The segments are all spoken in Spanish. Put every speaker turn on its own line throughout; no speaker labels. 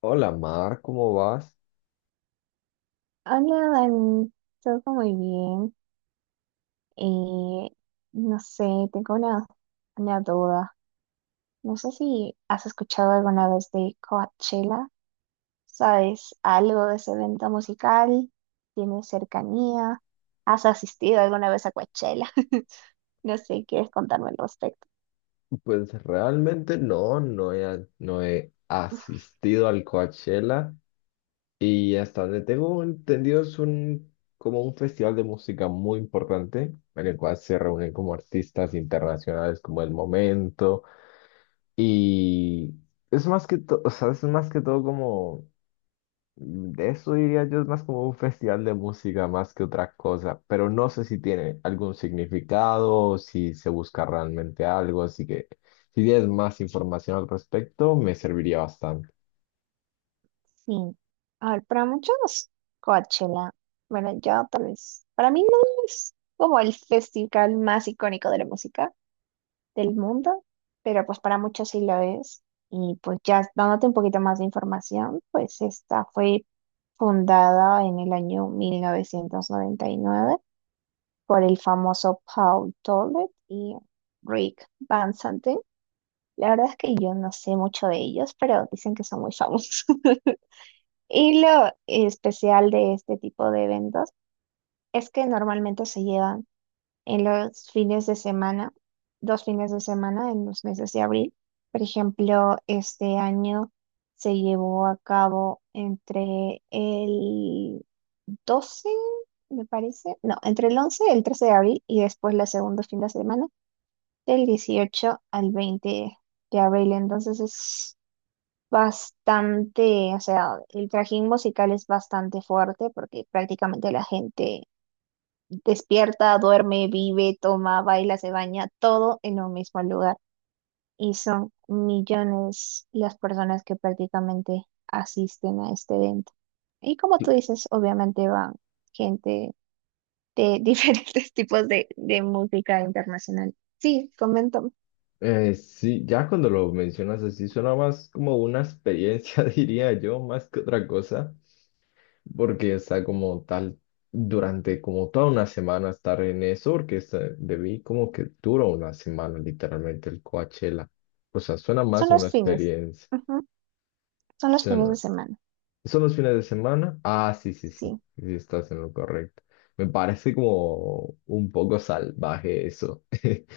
Hola Mar, ¿cómo vas?
Hola, Dani, todo muy bien. Eh, no sé, tengo una duda. No sé si has escuchado alguna vez de Coachella. ¿Sabes algo de ese evento musical? ¿Tienes cercanía? ¿Has asistido alguna vez a Coachella? No sé, ¿quieres contarme al respecto?
Pues realmente no he asistido al Coachella y hasta donde tengo entendido es como un festival de música muy importante en el cual se reúnen como artistas internacionales como El Momento y es más que todo, o sea, es más que todo como. De eso diría yo es más como un festival de música más que otra cosa, pero no sé si tiene algún significado o si se busca realmente algo, así que si tienes más información al respecto, me serviría bastante.
Sí. A ver, para muchos, Coachella, bueno, yo tal vez, para mí no es como el festival más icónico de la música del mundo, pero pues para muchos sí lo es. Y pues ya dándote un poquito más de información, pues esta fue fundada en el año 1999 por el famoso Paul Tollett y Rick Van Santen. La verdad es que yo no sé mucho de ellos, pero dicen que son muy famosos. Y lo especial de este tipo de eventos es que normalmente se llevan en los fines de semana, dos fines de semana en los meses de abril. Por ejemplo, este año se llevó a cabo entre el 12, me parece, no, entre el 11 el 13 de abril, y después la segunda fin de semana del 18 al 20 de abril. Entonces es bastante, o sea, el trajín musical es bastante fuerte porque prácticamente la gente despierta, duerme, vive, toma, baila, se baña, todo en un mismo lugar. Y son millones las personas que prácticamente asisten a este evento. Y como tú dices, obviamente van gente de diferentes tipos de música internacional. Sí, comento.
Sí, ya cuando lo mencionas así, suena más como una experiencia, diría yo, más que otra cosa. Porque está como tal durante como toda una semana estar en eso, porque debí como que dura una semana literalmente el Coachella. O sea, suena
Son
más una
los fines.
experiencia.
Ujú. Son los fines de
Suena-
semana.
¿Son los fines de semana? Ah, sí, sí, sí,
Sí.
sí, estás en lo correcto. Me parece como un poco salvaje eso.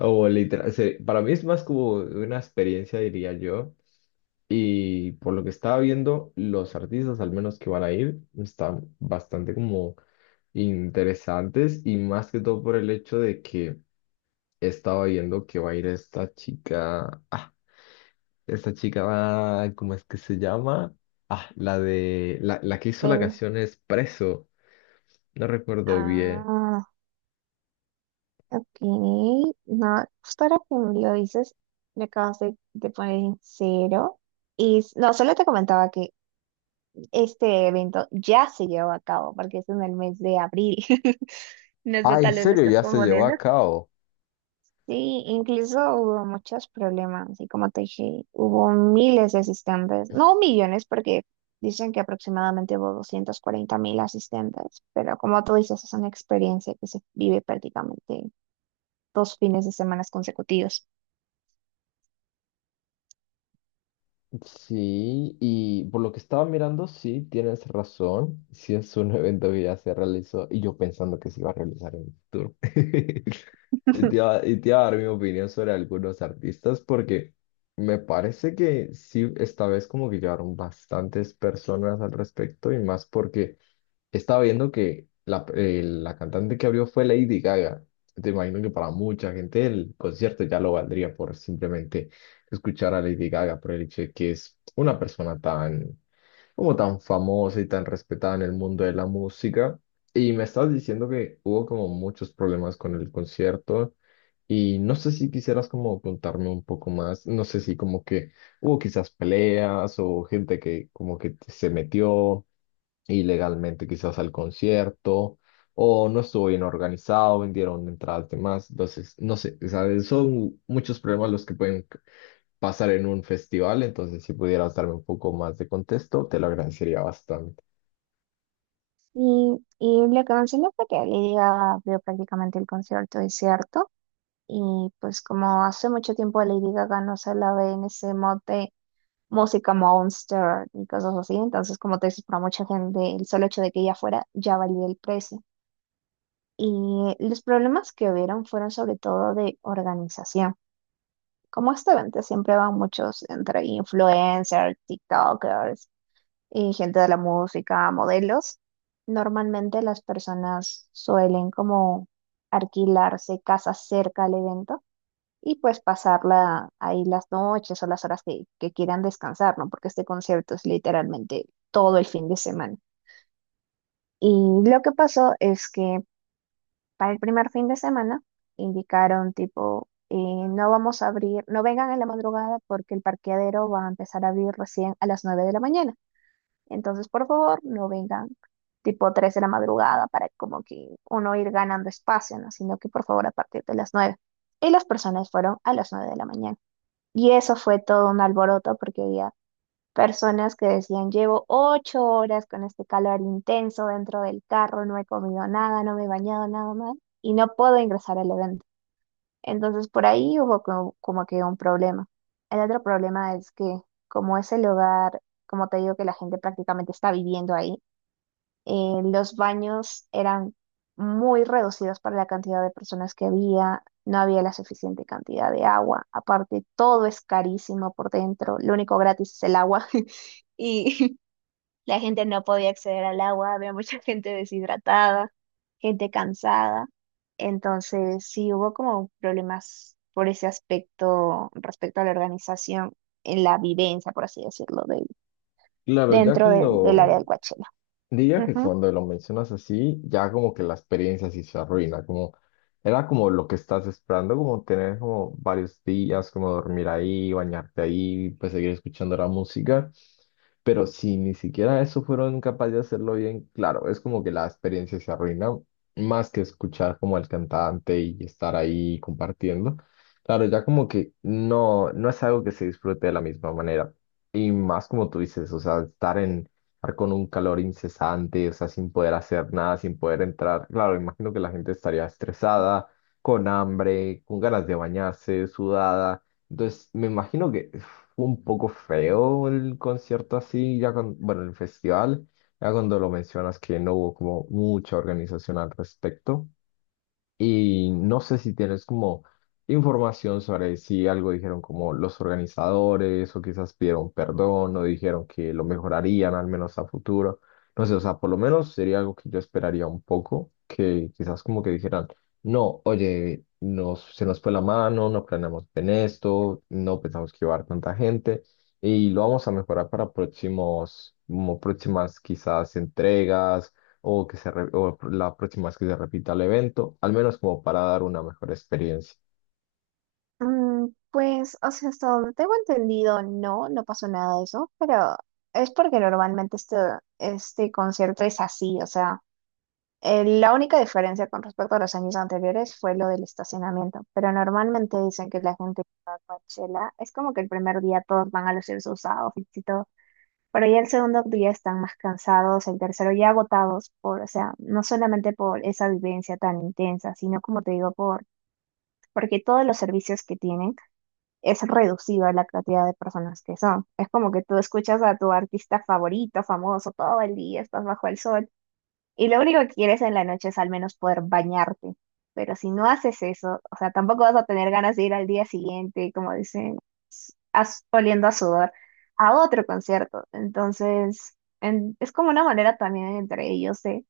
O literal, para mí es más como una experiencia, diría yo. Y por lo que estaba viendo, los artistas, al menos que van a ir, están bastante como interesantes y más que todo por el hecho de que estaba viendo que va a ir esta chica, ah, esta chica va, ¿cómo es que se llama? Ah, la que hizo la
Ve-
canción es Preso, no recuerdo bien.
Ah, ok, no, justo ahora que me lo dices, me acabas de poner en cero. No, solo te comentaba que este evento ya se llevó a cabo porque es en el mes de abril. No sé,
Ah, ¿en
tal vez lo
serio?
estás
Ya se llevó
confundiendo.
a cabo.
Sí, incluso hubo muchos problemas y como te dije, hubo miles de asistentes, no millones, porque dicen que aproximadamente hubo 240.000 asistentes, pero como tú dices, es una experiencia que se vive prácticamente dos fines de semana consecutivos.
Sí, y por lo que estaba mirando, sí, tienes razón. Sí es un evento que ya se realizó y yo pensando que se iba a realizar en el futuro. Y te iba, y te iba a dar mi opinión sobre algunos artistas porque me parece que sí, esta vez como que llegaron bastantes personas al respecto y más porque estaba viendo que la cantante que abrió fue Lady Gaga. Te imagino que para mucha gente el concierto ya lo valdría por simplemente escuchar a Lady Gaga, por el hecho de que es una persona tan, como tan famosa y tan respetada en el mundo de la música. Y me estabas diciendo que hubo como muchos problemas con el concierto. Y no sé si quisieras como contarme un poco más, no sé si como que hubo quizás peleas o gente que como que se metió ilegalmente quizás al concierto o no estuvo bien organizado, vendieron entradas de más. Entonces, no sé, o sea, son muchos problemas los que pasar en un festival, entonces si pudieras darme un poco más de contexto, te lo agradecería bastante.
Y lo que mencionó fue que Lady Gaga abrió prácticamente el concierto, es cierto. Y pues, como hace mucho tiempo a Lady Gaga no se la ve en ese mod de música monster y cosas así, entonces como te dices, para mucha gente el solo hecho de que ella fuera ya valía el precio. Y los problemas que hubieron fueron sobre todo de organización. Como este evento siempre van muchos entre influencers, TikTokers y gente de la música, modelos, normalmente las personas suelen como alquilarse casas cerca al evento y pues pasarla ahí las noches o las horas que quieran descansar, ¿no? Porque este concierto es literalmente todo el fin de semana. Y lo que pasó es que para el primer fin de semana indicaron tipo, no vamos a abrir, no vengan en la madrugada porque el parqueadero va a empezar a abrir recién a las 9 de la mañana. Entonces, por favor, no vengan tipo 3 de la madrugada para como que uno ir ganando espacio, ¿no? Sino que, por favor, a partir de las 9. Y las personas fueron a las 9 de la mañana. Y eso fue todo un alboroto porque había personas que decían, llevo 8 horas con este calor intenso dentro del carro, no he comido nada, no me he bañado nada más y no puedo ingresar al evento. Entonces por ahí hubo como que un problema. El otro problema es que como es el hogar, como te digo que la gente prácticamente está viviendo ahí, los baños eran muy reducidos para la cantidad de personas que había, no había la suficiente cantidad de agua. Aparte, todo es carísimo por dentro, lo único gratis es el agua y la gente no podía acceder al agua, había mucha gente deshidratada, gente cansada. Entonces, sí hubo como problemas por ese aspecto respecto a la organización en la vivencia, por así decirlo,
Claro, ya
dentro del área del
cuando,
Coachella.
diría que cuando lo mencionas así, ya como que la experiencia sí se arruina, como era como lo que estás esperando, como tener como varios días, como dormir ahí, bañarte ahí, pues seguir escuchando la música. Pero si ni siquiera eso fueron capaces de hacerlo bien, claro, es como que la experiencia se arruina, más que escuchar como al cantante y estar ahí compartiendo. Claro, ya como que no, no es algo que se disfrute de la misma manera. Y más como tú dices, o sea, estar con un calor incesante, o sea, sin poder hacer nada, sin poder entrar. Claro, imagino que la gente estaría estresada, con hambre, con ganas de bañarse, sudada. Entonces, me imagino que fue un poco feo el concierto así, ya con, bueno, el festival, ya cuando lo mencionas que no hubo como mucha organización al respecto. Y no sé si tienes como información sobre si algo dijeron como los organizadores o quizás pidieron perdón o dijeron que lo mejorarían al menos a futuro. No sé, o sea, por lo menos sería algo que yo esperaría un poco, que quizás como que dijeran, no, oye, se nos fue la mano, no planeamos en esto, no pensamos que iba a haber tanta gente y lo vamos a mejorar para próximos, como próximas quizás entregas o o la próxima vez que se repita el evento, al menos como para dar una mejor experiencia.
Mm, pues, o sea, hasta donde tengo entendido, no, no pasó nada de eso, pero es porque normalmente este concierto es así, o sea, la única diferencia con respecto a los años anteriores fue lo del estacionamiento, pero normalmente dicen que la gente que va a Coachella es como que el primer día todos van a lucir sus outfits y todo, pero ya el segundo día están más cansados, el tercero ya agotados por, o sea, no solamente por esa vivencia tan intensa, sino, como te digo, porque todos los servicios que tienen es reducida la cantidad de personas que son. Es como que tú escuchas a tu artista favorito, famoso, todo el día, estás bajo el sol, y lo único que quieres en la noche es al menos poder bañarte. Pero si no haces eso, o sea, tampoco vas a tener ganas de ir al día siguiente, como dicen, oliendo a sudor, a otro concierto. Entonces, es como una manera también entre ellos de,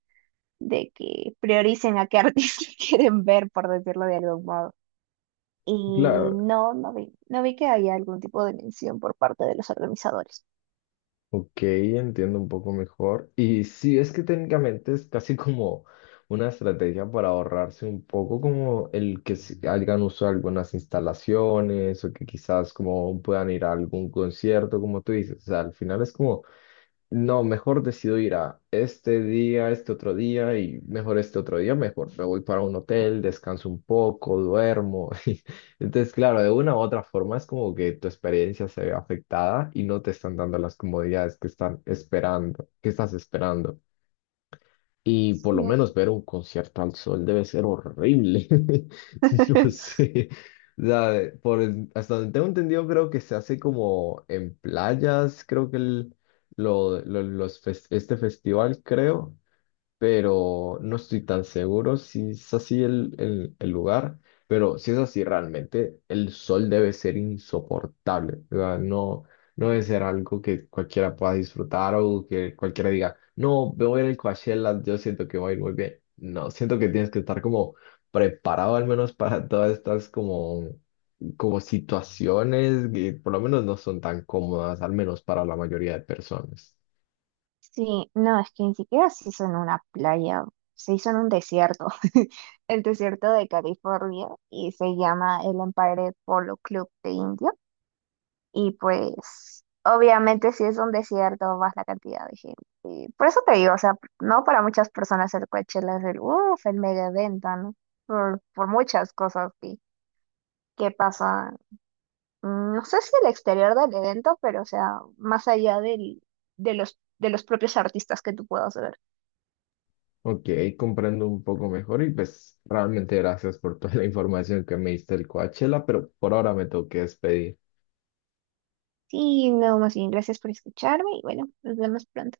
de que prioricen a qué artista quieren ver, por decirlo de algún modo. Y
Claro,
no, no vi que había algún tipo de mención por parte de los organizadores.
ok, entiendo un poco mejor. Y sí, es que técnicamente es casi como una estrategia para ahorrarse un poco como el que se hagan uso de algunas instalaciones o que quizás como puedan ir a algún concierto, como tú dices. O sea, al final es como no, mejor decido ir a este día, este otro día y mejor este otro día, mejor. Me voy para un hotel, descanso un poco, duermo. Entonces, claro, de una u otra forma es como que tu experiencia se ve afectada y no te están dando las comodidades que que estás esperando. Y por lo
No.
menos ver un concierto al sol debe ser horrible. No sé. O sea, hasta donde tengo entendido, creo que se hace como en playas, creo que el, lo- los fes- este festival, creo, pero no estoy tan seguro si es así el lugar, pero si es así realmente, el sol debe ser insoportable, o sea, no, no debe ser algo que cualquiera pueda disfrutar o que cualquiera diga, no, me voy a ir al Coachella, yo siento que voy a ir muy bien. No, siento que tienes que estar como preparado al menos para todas estas como situaciones que por lo menos no son tan cómodas, al menos para la mayoría de personas.
Sí, no, es que ni siquiera se hizo en una playa, se hizo en un desierto, el desierto de California, y se llama el Empire Polo Club de India. Y pues, obviamente, si es un desierto, más la cantidad de gente. Y por eso te digo, o sea, no, para muchas personas el Coachella es el, uff, el mega evento, ¿no? Por muchas cosas que pasan, no sé si el exterior del evento, pero, o sea, más allá de los propios artistas que tú puedas ver.
Ok, comprendo un poco mejor y pues realmente gracias por toda la información que me diste del Coachella, pero por ahora me tengo que despedir.
Sí, no, más bien, gracias por escucharme y bueno, nos vemos pronto.